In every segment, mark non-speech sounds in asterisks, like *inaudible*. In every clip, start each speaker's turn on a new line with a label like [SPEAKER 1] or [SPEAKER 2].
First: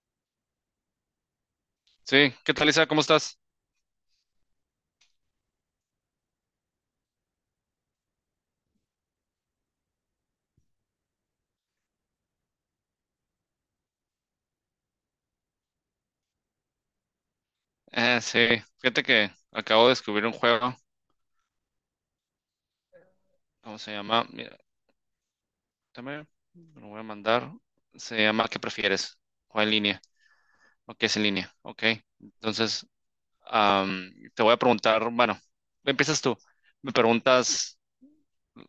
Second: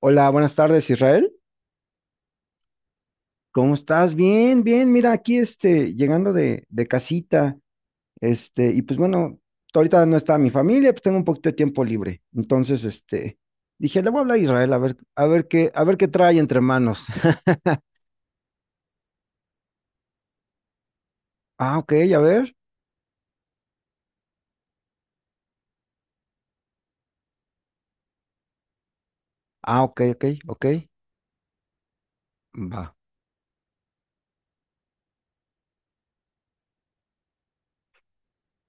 [SPEAKER 1] Hola, buenas tardes, Israel.
[SPEAKER 2] Sí, ¿qué tal, Isa? ¿Cómo estás?
[SPEAKER 1] ¿Cómo estás? Bien, bien. Mira, aquí este, llegando de casita, este, y pues bueno, ahorita no está mi familia, pues tengo un poquito de tiempo libre. Entonces, este, dije, le voy a hablar a Israel, a ver, a ver qué trae entre manos. *laughs*
[SPEAKER 2] Eh, sí, fíjate que acabo de descubrir un juego.
[SPEAKER 1] Ah, ok, a ver.
[SPEAKER 2] ¿Cómo se llama? Mira, también lo voy a mandar. Se llama ¿Qué prefieres? ¿O en
[SPEAKER 1] Ah, ok,
[SPEAKER 2] línea?
[SPEAKER 1] ok, ok.
[SPEAKER 2] ¿O qué es en línea? Ok. Entonces,
[SPEAKER 1] Va.
[SPEAKER 2] te voy a preguntar, bueno, empiezas tú. Me preguntas,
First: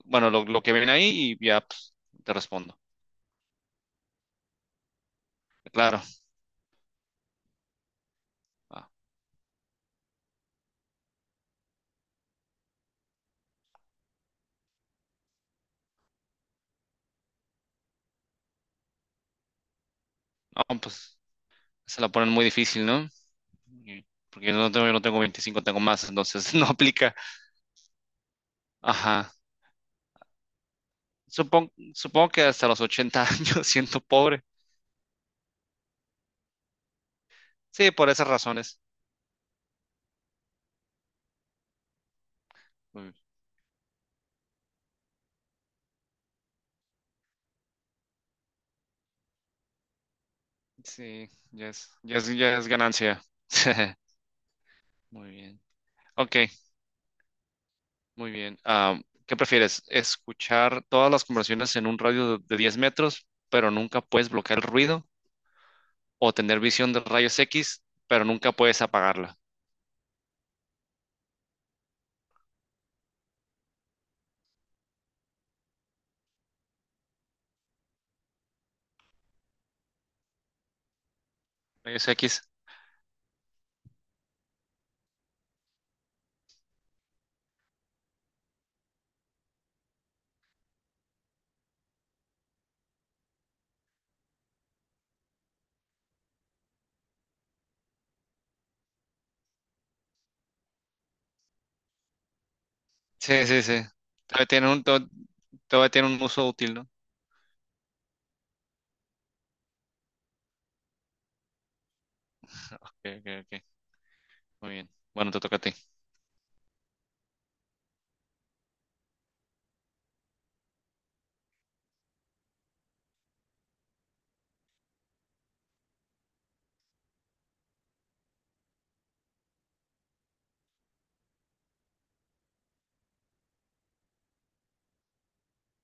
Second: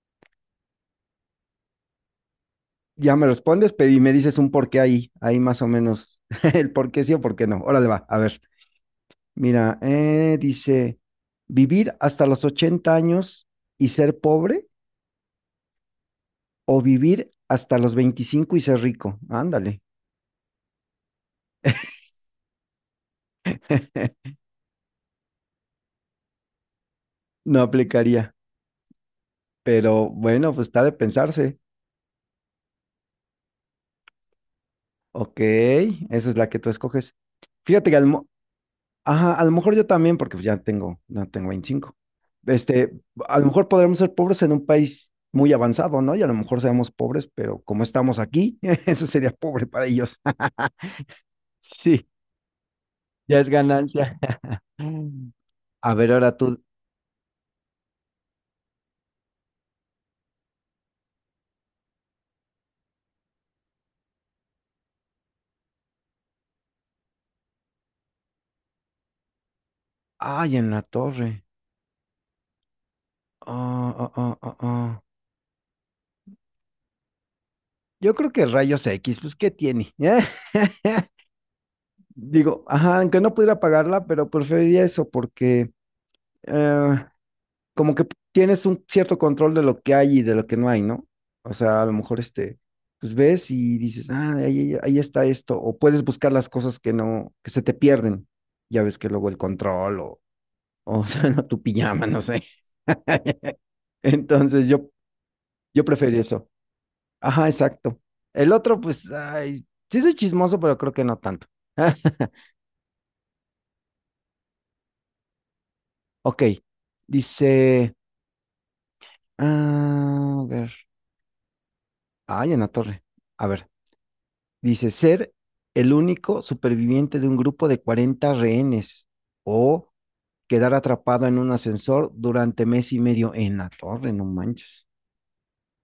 [SPEAKER 2] bueno, lo que viene ahí y ya pues, te respondo.
[SPEAKER 1] Ya me respondes, pero y me dices un por qué ahí, ahí más o
[SPEAKER 2] Claro.
[SPEAKER 1] menos, *laughs* el por qué sí o por qué no. Órale, va, a ver.
[SPEAKER 2] Ah,
[SPEAKER 1] Mira, dice, vivir hasta los 80 años y ser pobre. O vivir hasta los 25 y ser rico. Ándale.
[SPEAKER 2] no, pues se la ponen muy difícil, ¿no?
[SPEAKER 1] *laughs*
[SPEAKER 2] Porque yo no tengo 25, tengo más, entonces *laughs* no aplica.
[SPEAKER 1] No aplicaría.
[SPEAKER 2] Ajá.
[SPEAKER 1] Pero bueno, pues está de pensarse.
[SPEAKER 2] Supongo que hasta los 80 años *laughs* siento pobre.
[SPEAKER 1] Ok, esa es la que tú escoges. Fíjate
[SPEAKER 2] Sí,
[SPEAKER 1] que
[SPEAKER 2] por esas razones.
[SPEAKER 1] ajá, a lo mejor yo también, porque pues ya tengo, no tengo 25. Este,
[SPEAKER 2] Mm.
[SPEAKER 1] a lo mejor podremos ser pobres en un país muy avanzado, ¿no? Y a lo mejor seamos pobres, pero como estamos aquí, *laughs* eso sería pobre para ellos.
[SPEAKER 2] Sí,
[SPEAKER 1] *laughs* Sí,
[SPEAKER 2] ya es ganancia.
[SPEAKER 1] ya es
[SPEAKER 2] *laughs*
[SPEAKER 1] ganancia.
[SPEAKER 2] Muy
[SPEAKER 1] *laughs*
[SPEAKER 2] bien.
[SPEAKER 1] A ver,
[SPEAKER 2] Ok,
[SPEAKER 1] ahora tú.
[SPEAKER 2] muy bien. ¿Qué prefieres? ¿Escuchar todas las conversaciones en un radio de 10 metros, pero nunca puedes bloquear el ruido? ¿O tener visión de rayos X, pero nunca puedes apagarla?
[SPEAKER 1] Ay, en la torre. Ah. Yo creo que rayos X, pues, ¿qué tiene? *laughs*
[SPEAKER 2] ¿Rayos X?
[SPEAKER 1] Digo, ajá, aunque no pudiera pagarla, pero preferiría eso porque eh, como que tienes un cierto control de lo que hay y de lo que no hay, ¿no? O sea, a lo mejor este, pues ves y dices, ah, ahí, ahí está esto, o puedes buscar las cosas que no, que se te pierden. Ya ves que luego el control o *laughs* sea, tu pijama, no sé.
[SPEAKER 2] Sí,
[SPEAKER 1] *laughs*
[SPEAKER 2] sí, sí. Todavía
[SPEAKER 1] Entonces
[SPEAKER 2] tiene un,
[SPEAKER 1] yo,
[SPEAKER 2] to-
[SPEAKER 1] yo
[SPEAKER 2] todavía tiene
[SPEAKER 1] preferiría
[SPEAKER 2] un uso
[SPEAKER 1] eso.
[SPEAKER 2] útil, ¿no?
[SPEAKER 1] Ajá, exacto. El otro, pues, ay, sí soy chismoso, pero creo que no tanto. *laughs*
[SPEAKER 2] Ok, ok, ok. Muy bien. Bueno, te toca a ti.
[SPEAKER 1] Ok, dice, a ver, ay, en la torre. A ver, dice ser el único superviviente de un grupo de 40 rehenes o quedar atrapado en un ascensor durante mes y medio en la torre, no manches.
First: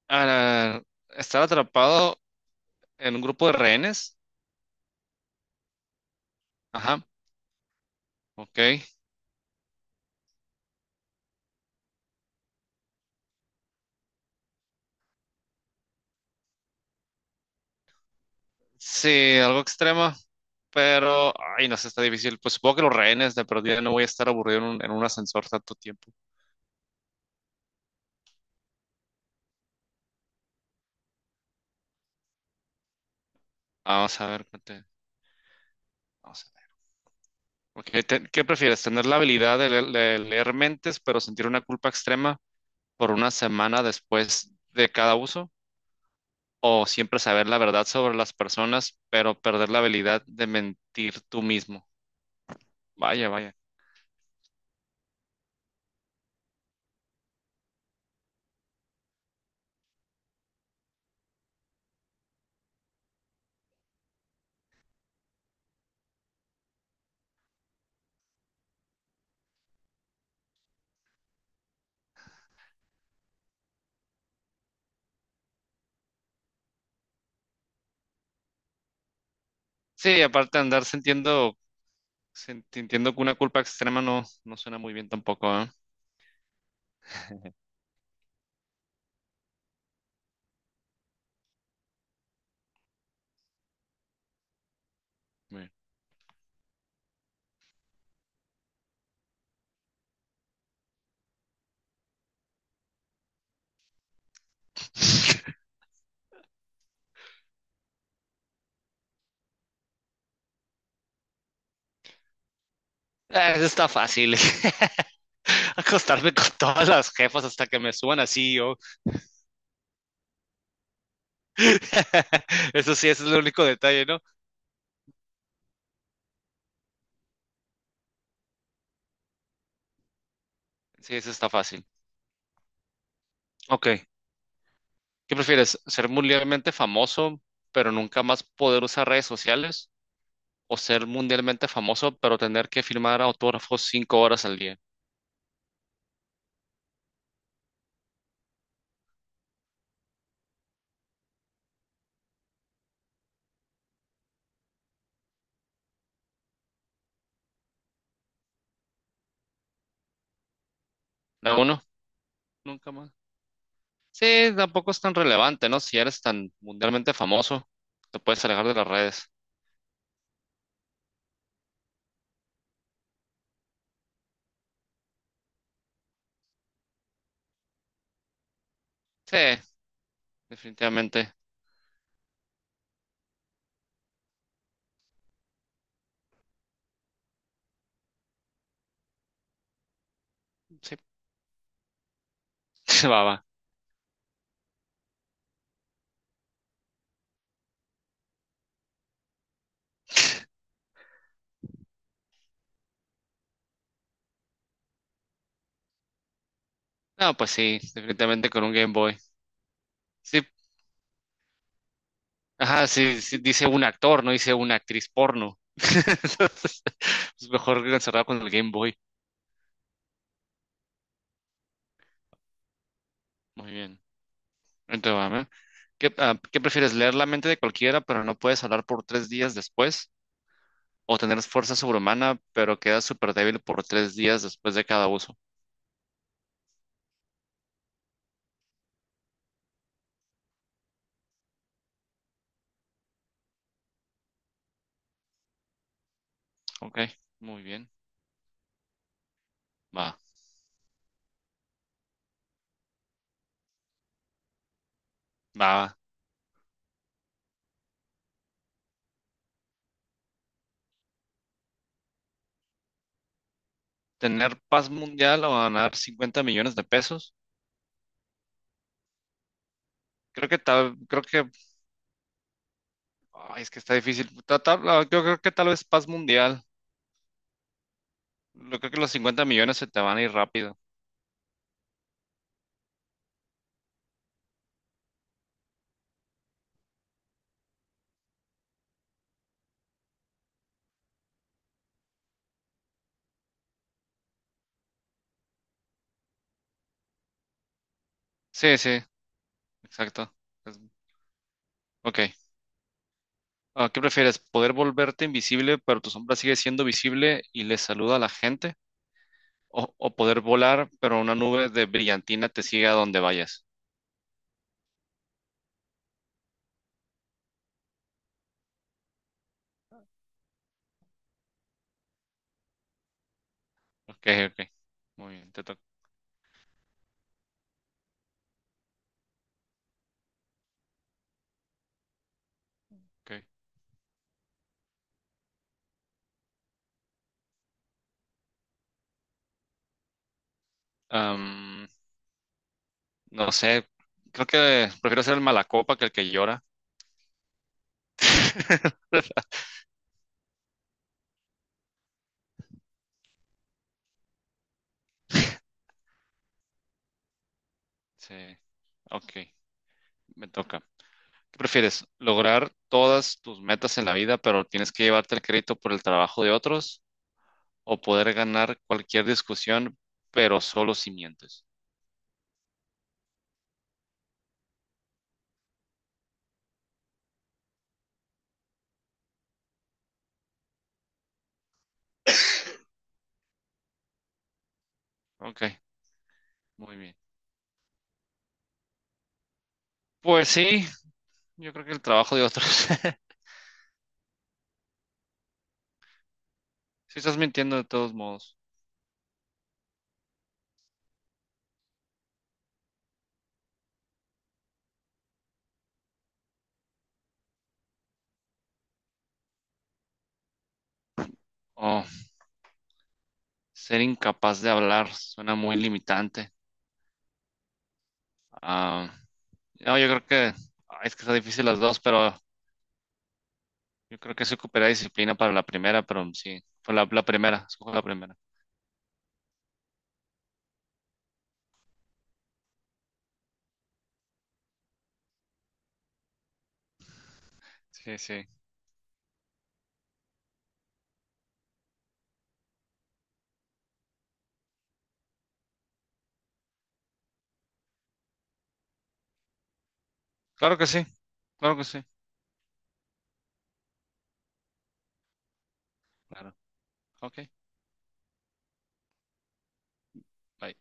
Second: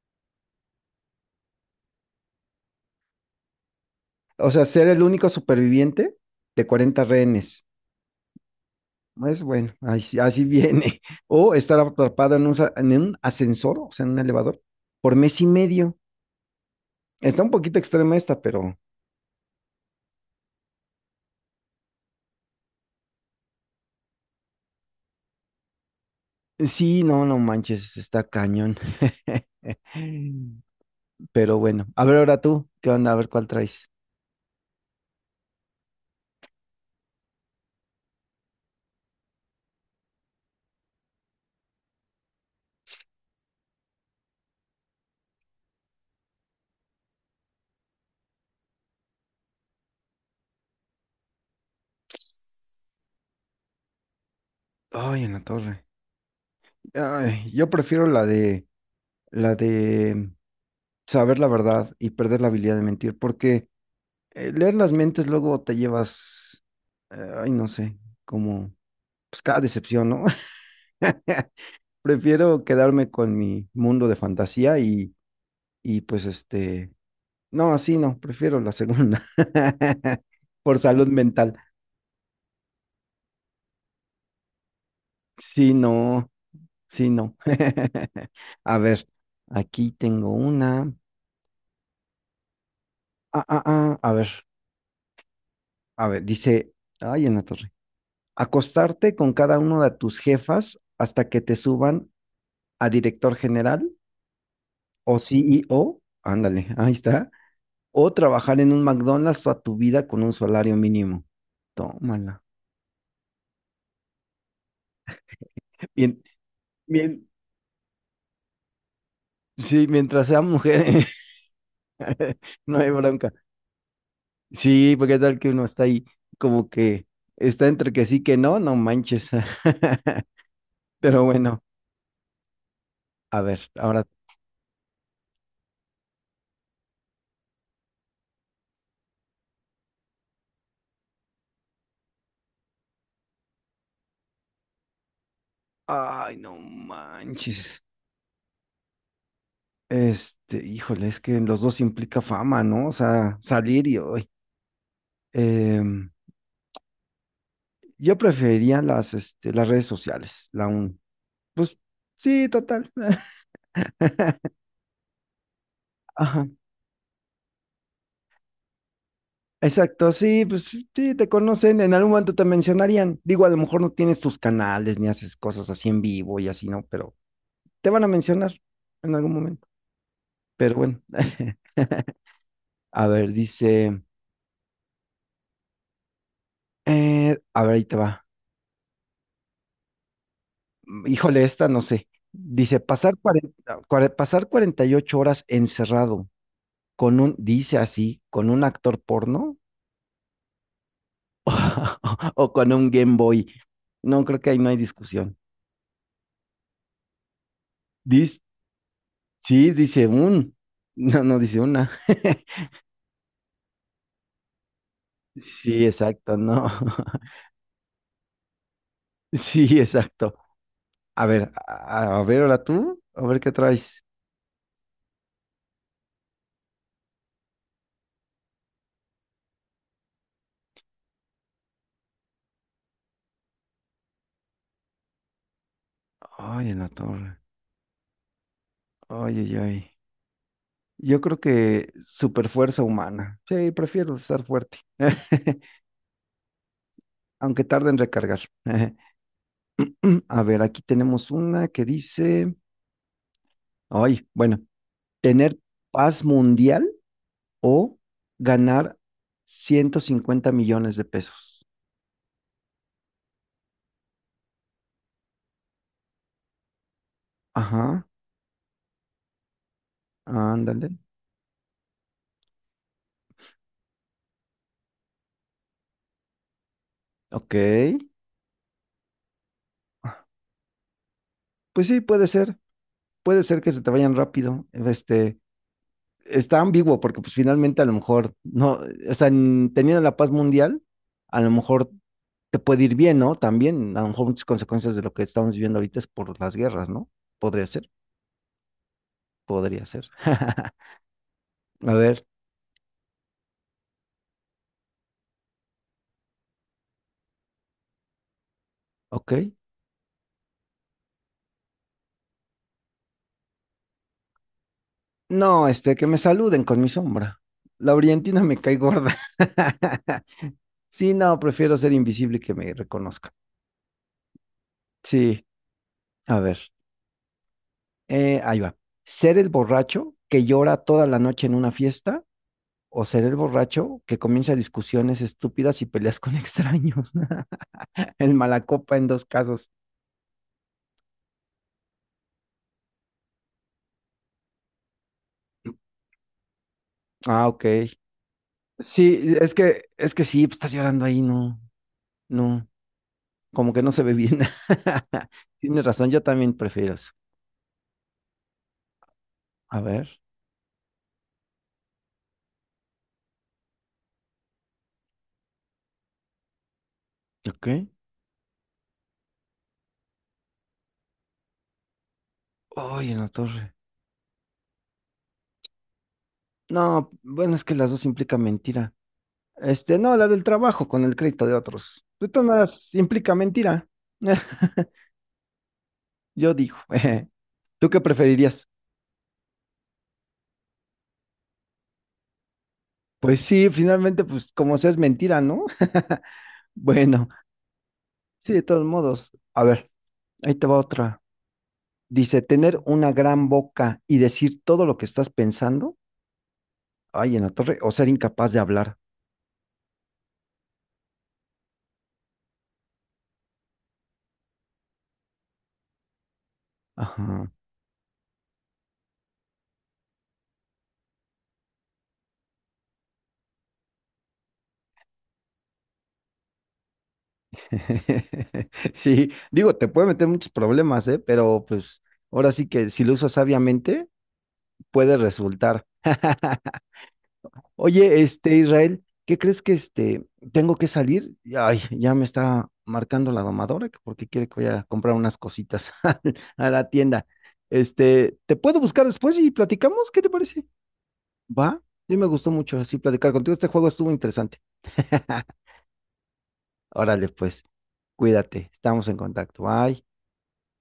[SPEAKER 2] Ah, estar atrapado en un grupo de rehenes.
[SPEAKER 1] O sea, ser el único superviviente de
[SPEAKER 2] Ajá,
[SPEAKER 1] 40 rehenes.
[SPEAKER 2] ok.
[SPEAKER 1] Es bueno, así, así viene. *laughs* O estar atrapado en un ascensor, o sea, en un elevador, por mes y medio. Está un poquito extrema esta, pero
[SPEAKER 2] Sí, algo extremo, pero, ay, no sé, está difícil. Pues supongo que los rehenes de perdida no voy a estar aburrido en un ascensor tanto tiempo.
[SPEAKER 1] sí, no, no manches, está cañón. *laughs* Pero bueno, a ver ahora tú, ¿qué onda? A ver cuál traes.
[SPEAKER 2] Vamos a ver, espérate, vamos a ver. Ok, ¿qué prefieres? ¿Tener la habilidad de leer mentes, pero sentir una culpa extrema por una semana después de cada uso? ¿O siempre saber la verdad sobre las personas, pero perder la habilidad de mentir tú mismo? Vaya, vaya.
[SPEAKER 1] Ay, en la torre. Ay, yo prefiero la de saber la verdad y perder la habilidad de mentir, porque leer las mentes luego te llevas, ay, no sé, como, pues cada decepción, ¿no? *laughs* Prefiero quedarme con mi mundo de fantasía y pues este, no, así no, prefiero la segunda. *laughs*
[SPEAKER 2] Sí, aparte de
[SPEAKER 1] Por
[SPEAKER 2] andar
[SPEAKER 1] salud mental.
[SPEAKER 2] te entiendo que una culpa extrema no, no suena muy bien tampoco, ¿eh?
[SPEAKER 1] Sí, no, sí, no. *laughs* A ver, aquí tengo una. Ah, ah, ah, a ver,
[SPEAKER 2] Muy bien.
[SPEAKER 1] a ver, dice, ay, en la torre. Acostarte con cada uno de tus jefas hasta que te suban a director general o C E
[SPEAKER 2] *laughs*
[SPEAKER 1] o Ándale, ahí está. O trabajar en un McDonald's toda tu vida con un salario mínimo. Tómala.
[SPEAKER 2] Ah, eso está fácil. *laughs*
[SPEAKER 1] Bien,
[SPEAKER 2] Acostarme con todas las
[SPEAKER 1] bien,
[SPEAKER 2] jefas hasta que me suban así yo.
[SPEAKER 1] sí, mientras sea mujer,
[SPEAKER 2] *laughs*
[SPEAKER 1] *laughs* no hay
[SPEAKER 2] Eso sí, ese es
[SPEAKER 1] bronca.
[SPEAKER 2] el único detalle, ¿no?
[SPEAKER 1] Sí, porque tal que uno está ahí como que está entre que sí que no, no manches. *laughs*
[SPEAKER 2] Sí,
[SPEAKER 1] Pero
[SPEAKER 2] eso está
[SPEAKER 1] bueno,
[SPEAKER 2] fácil.
[SPEAKER 1] a ver,
[SPEAKER 2] Ok.
[SPEAKER 1] ahora.
[SPEAKER 2] ¿Qué prefieres? ¿Ser mundialmente famoso, pero nunca más poder usar redes sociales? ¿O ser mundialmente famoso, pero tener que firmar autógrafos 5 horas al día?
[SPEAKER 1] Ay, no manches. Este, híjole, es que en los dos implica fama, ¿no? O sea, salir y hoy. Em, yo preferiría las, este, las redes sociales, la un.
[SPEAKER 2] ¿La
[SPEAKER 1] Pues
[SPEAKER 2] uno?
[SPEAKER 1] sí, total.
[SPEAKER 2] Nunca más.
[SPEAKER 1] *laughs*
[SPEAKER 2] Sí, tampoco es tan relevante, ¿no? Si eres
[SPEAKER 1] Ajá,
[SPEAKER 2] tan mundialmente famoso, te puedes alejar de las redes.
[SPEAKER 1] exacto, sí, pues sí, te conocen, en algún momento te mencionarían. Digo, a lo mejor no tienes tus canales ni haces cosas así en vivo y así, ¿no? Pero te van a mencionar en algún
[SPEAKER 2] Sí,
[SPEAKER 1] momento. Pero bueno,
[SPEAKER 2] definitivamente.
[SPEAKER 1] *laughs* a ver, dice, a ver, ahí te va.
[SPEAKER 2] Sí,
[SPEAKER 1] Híjole, esta no sé. Dice,
[SPEAKER 2] *laughs* va, va.
[SPEAKER 1] pasar 48 horas encerrado con un, dice así, con un actor porno *laughs* o con un Game Boy. No, creo que ahí no hay discusión.
[SPEAKER 2] No, pues sí,
[SPEAKER 1] Dis-
[SPEAKER 2] definitivamente con un Game Boy.
[SPEAKER 1] Sí, dice
[SPEAKER 2] Sí,
[SPEAKER 1] un. No, no dice una. *laughs*
[SPEAKER 2] ajá, sí, sí, dice un actor, no dice una actriz porno. *laughs*
[SPEAKER 1] Sí, exacto, no.
[SPEAKER 2] Entonces,
[SPEAKER 1] *laughs*
[SPEAKER 2] es mejor que encerrado con el Game Boy.
[SPEAKER 1] Sí, exacto. A ver, ahora tú, a ver qué
[SPEAKER 2] Muy bien.
[SPEAKER 1] traes.
[SPEAKER 2] Entonces, va, ¿eh? ¿ ¿qué prefieres? ¿Leer la mente de cualquiera, pero no puedes hablar por 3 días después? ¿O tener fuerza sobrehumana, pero quedas súper débil por 3 días después de cada uso?
[SPEAKER 1] Ay, en la torre. Ay, ay, ay. Yo creo que super fuerza humana. Sí, prefiero estar fuerte, *laughs*
[SPEAKER 2] Ok,
[SPEAKER 1] aunque
[SPEAKER 2] muy
[SPEAKER 1] tarde
[SPEAKER 2] bien.
[SPEAKER 1] en recargar. *laughs*
[SPEAKER 2] Va.
[SPEAKER 1] A ver, aquí tenemos una que dice, ay, bueno, tener
[SPEAKER 2] Va,
[SPEAKER 1] paz mundial o ganar 150 millones de pesos.
[SPEAKER 2] tener paz mundial o ganar 50 millones de pesos.
[SPEAKER 1] Ajá,
[SPEAKER 2] Creo que
[SPEAKER 1] ándale.
[SPEAKER 2] tal, creo que, ay, es que está difícil. Yo creo que tal vez paz mundial.
[SPEAKER 1] Ok,
[SPEAKER 2] Yo creo que los 50 millones se te van a ir rápido.
[SPEAKER 1] pues sí, puede ser que se te vayan rápido. Este, está ambiguo porque pues finalmente a lo mejor no, o sea, teniendo la paz mundial, a lo mejor te puede ir bien, ¿no? También, a lo mejor muchas consecuencias de lo que estamos viviendo ahorita es por las guerras, ¿no? Podría ser,
[SPEAKER 2] Sí, sí,
[SPEAKER 1] podría ser.
[SPEAKER 2] exacto.
[SPEAKER 1] *laughs*
[SPEAKER 2] Es-
[SPEAKER 1] A ver,
[SPEAKER 2] ok. Ah, ¿qué prefieres? ¿Poder volverte invisible, pero tu sombra sigue siendo visible y le saluda a la gente?
[SPEAKER 1] ok.
[SPEAKER 2] ¿O poder volar, pero una nube de brillantina te sigue a donde vayas?
[SPEAKER 1] No, este, que me saluden con mi sombra. La orientina me cae gorda. *laughs* Sí, no, prefiero ser invisible que me reconozcan.
[SPEAKER 2] Ok, ok. Muy
[SPEAKER 1] Sí,
[SPEAKER 2] bien, te toca.
[SPEAKER 1] a ver. Ahí va. ¿Ser el borracho que llora toda la noche en una fiesta o ser el borracho que comienza discusiones estúpidas y peleas con extraños? *laughs* El malacopa en dos casos.
[SPEAKER 2] Ok. No sé, creo que prefiero ser el malacopa que el que llora.
[SPEAKER 1] Ah, ok. Sí,
[SPEAKER 2] *laughs*
[SPEAKER 1] es que sí, pues, estar llorando ahí, no, no, como que no se ve bien. *laughs* Tienes razón, yo también prefiero eso.
[SPEAKER 2] Sí, ok,
[SPEAKER 1] A ver,
[SPEAKER 2] me toca. ¿Qué prefieres? ¿Lograr todas tus metas en la vida, pero tienes que llevarte el crédito por el trabajo de otros?
[SPEAKER 1] ok.
[SPEAKER 2] ¿O poder ganar cualquier discusión, pero solo si mientes?
[SPEAKER 1] Ay, en la torre. No, bueno, es que las dos implican mentira. Este, no, la del trabajo con el crédito de otros. Esto no implica mentira. *laughs*
[SPEAKER 2] Ok,
[SPEAKER 1] Yo digo,
[SPEAKER 2] muy bien.
[SPEAKER 1] *laughs* ¿tú qué preferirías?
[SPEAKER 2] Pues sí, yo creo que el trabajo de otros. *laughs*
[SPEAKER 1] Pues sí, finalmente, pues como sea es mentira, ¿no? *laughs*
[SPEAKER 2] Si
[SPEAKER 1] Bueno,
[SPEAKER 2] estás mintiendo de todos
[SPEAKER 1] sí,
[SPEAKER 2] modos.
[SPEAKER 1] de todos modos. A ver, ahí te va otra. Dice, tener una gran boca y decir todo lo que estás pensando, ay, en la torre, o ser incapaz de hablar.
[SPEAKER 2] Oh, ser incapaz de hablar suena muy limitante.
[SPEAKER 1] Ajá. *laughs*
[SPEAKER 2] Ah, no, yo creo que es que está difícil las dos, pero yo creo que se ocupará disciplina para la primera, pero sí, fue la primera, escojo la primera.
[SPEAKER 1] Sí, digo, te puede meter muchos problemas, ¿eh? Pero pues ahora sí que si lo usas sabiamente, puede resultar. *laughs*
[SPEAKER 2] Sí,
[SPEAKER 1] Oye,
[SPEAKER 2] sí.
[SPEAKER 1] este Israel, ¿qué crees que este tengo que salir? Ay, ya me está marcando la domadora que porque quiere que vaya a comprar unas cositas *laughs* a la tienda. Este, ¿te puedo buscar después y platicamos? ¿Qué te parece?
[SPEAKER 2] Claro que sí, claro
[SPEAKER 1] Va,
[SPEAKER 2] que sí.
[SPEAKER 1] sí me gustó mucho así platicar contigo. Este juego estuvo interesante. *laughs*
[SPEAKER 2] Claro.
[SPEAKER 1] Órale,
[SPEAKER 2] Ok,
[SPEAKER 1] pues, cuídate, estamos en contacto. Bye.
[SPEAKER 2] bye.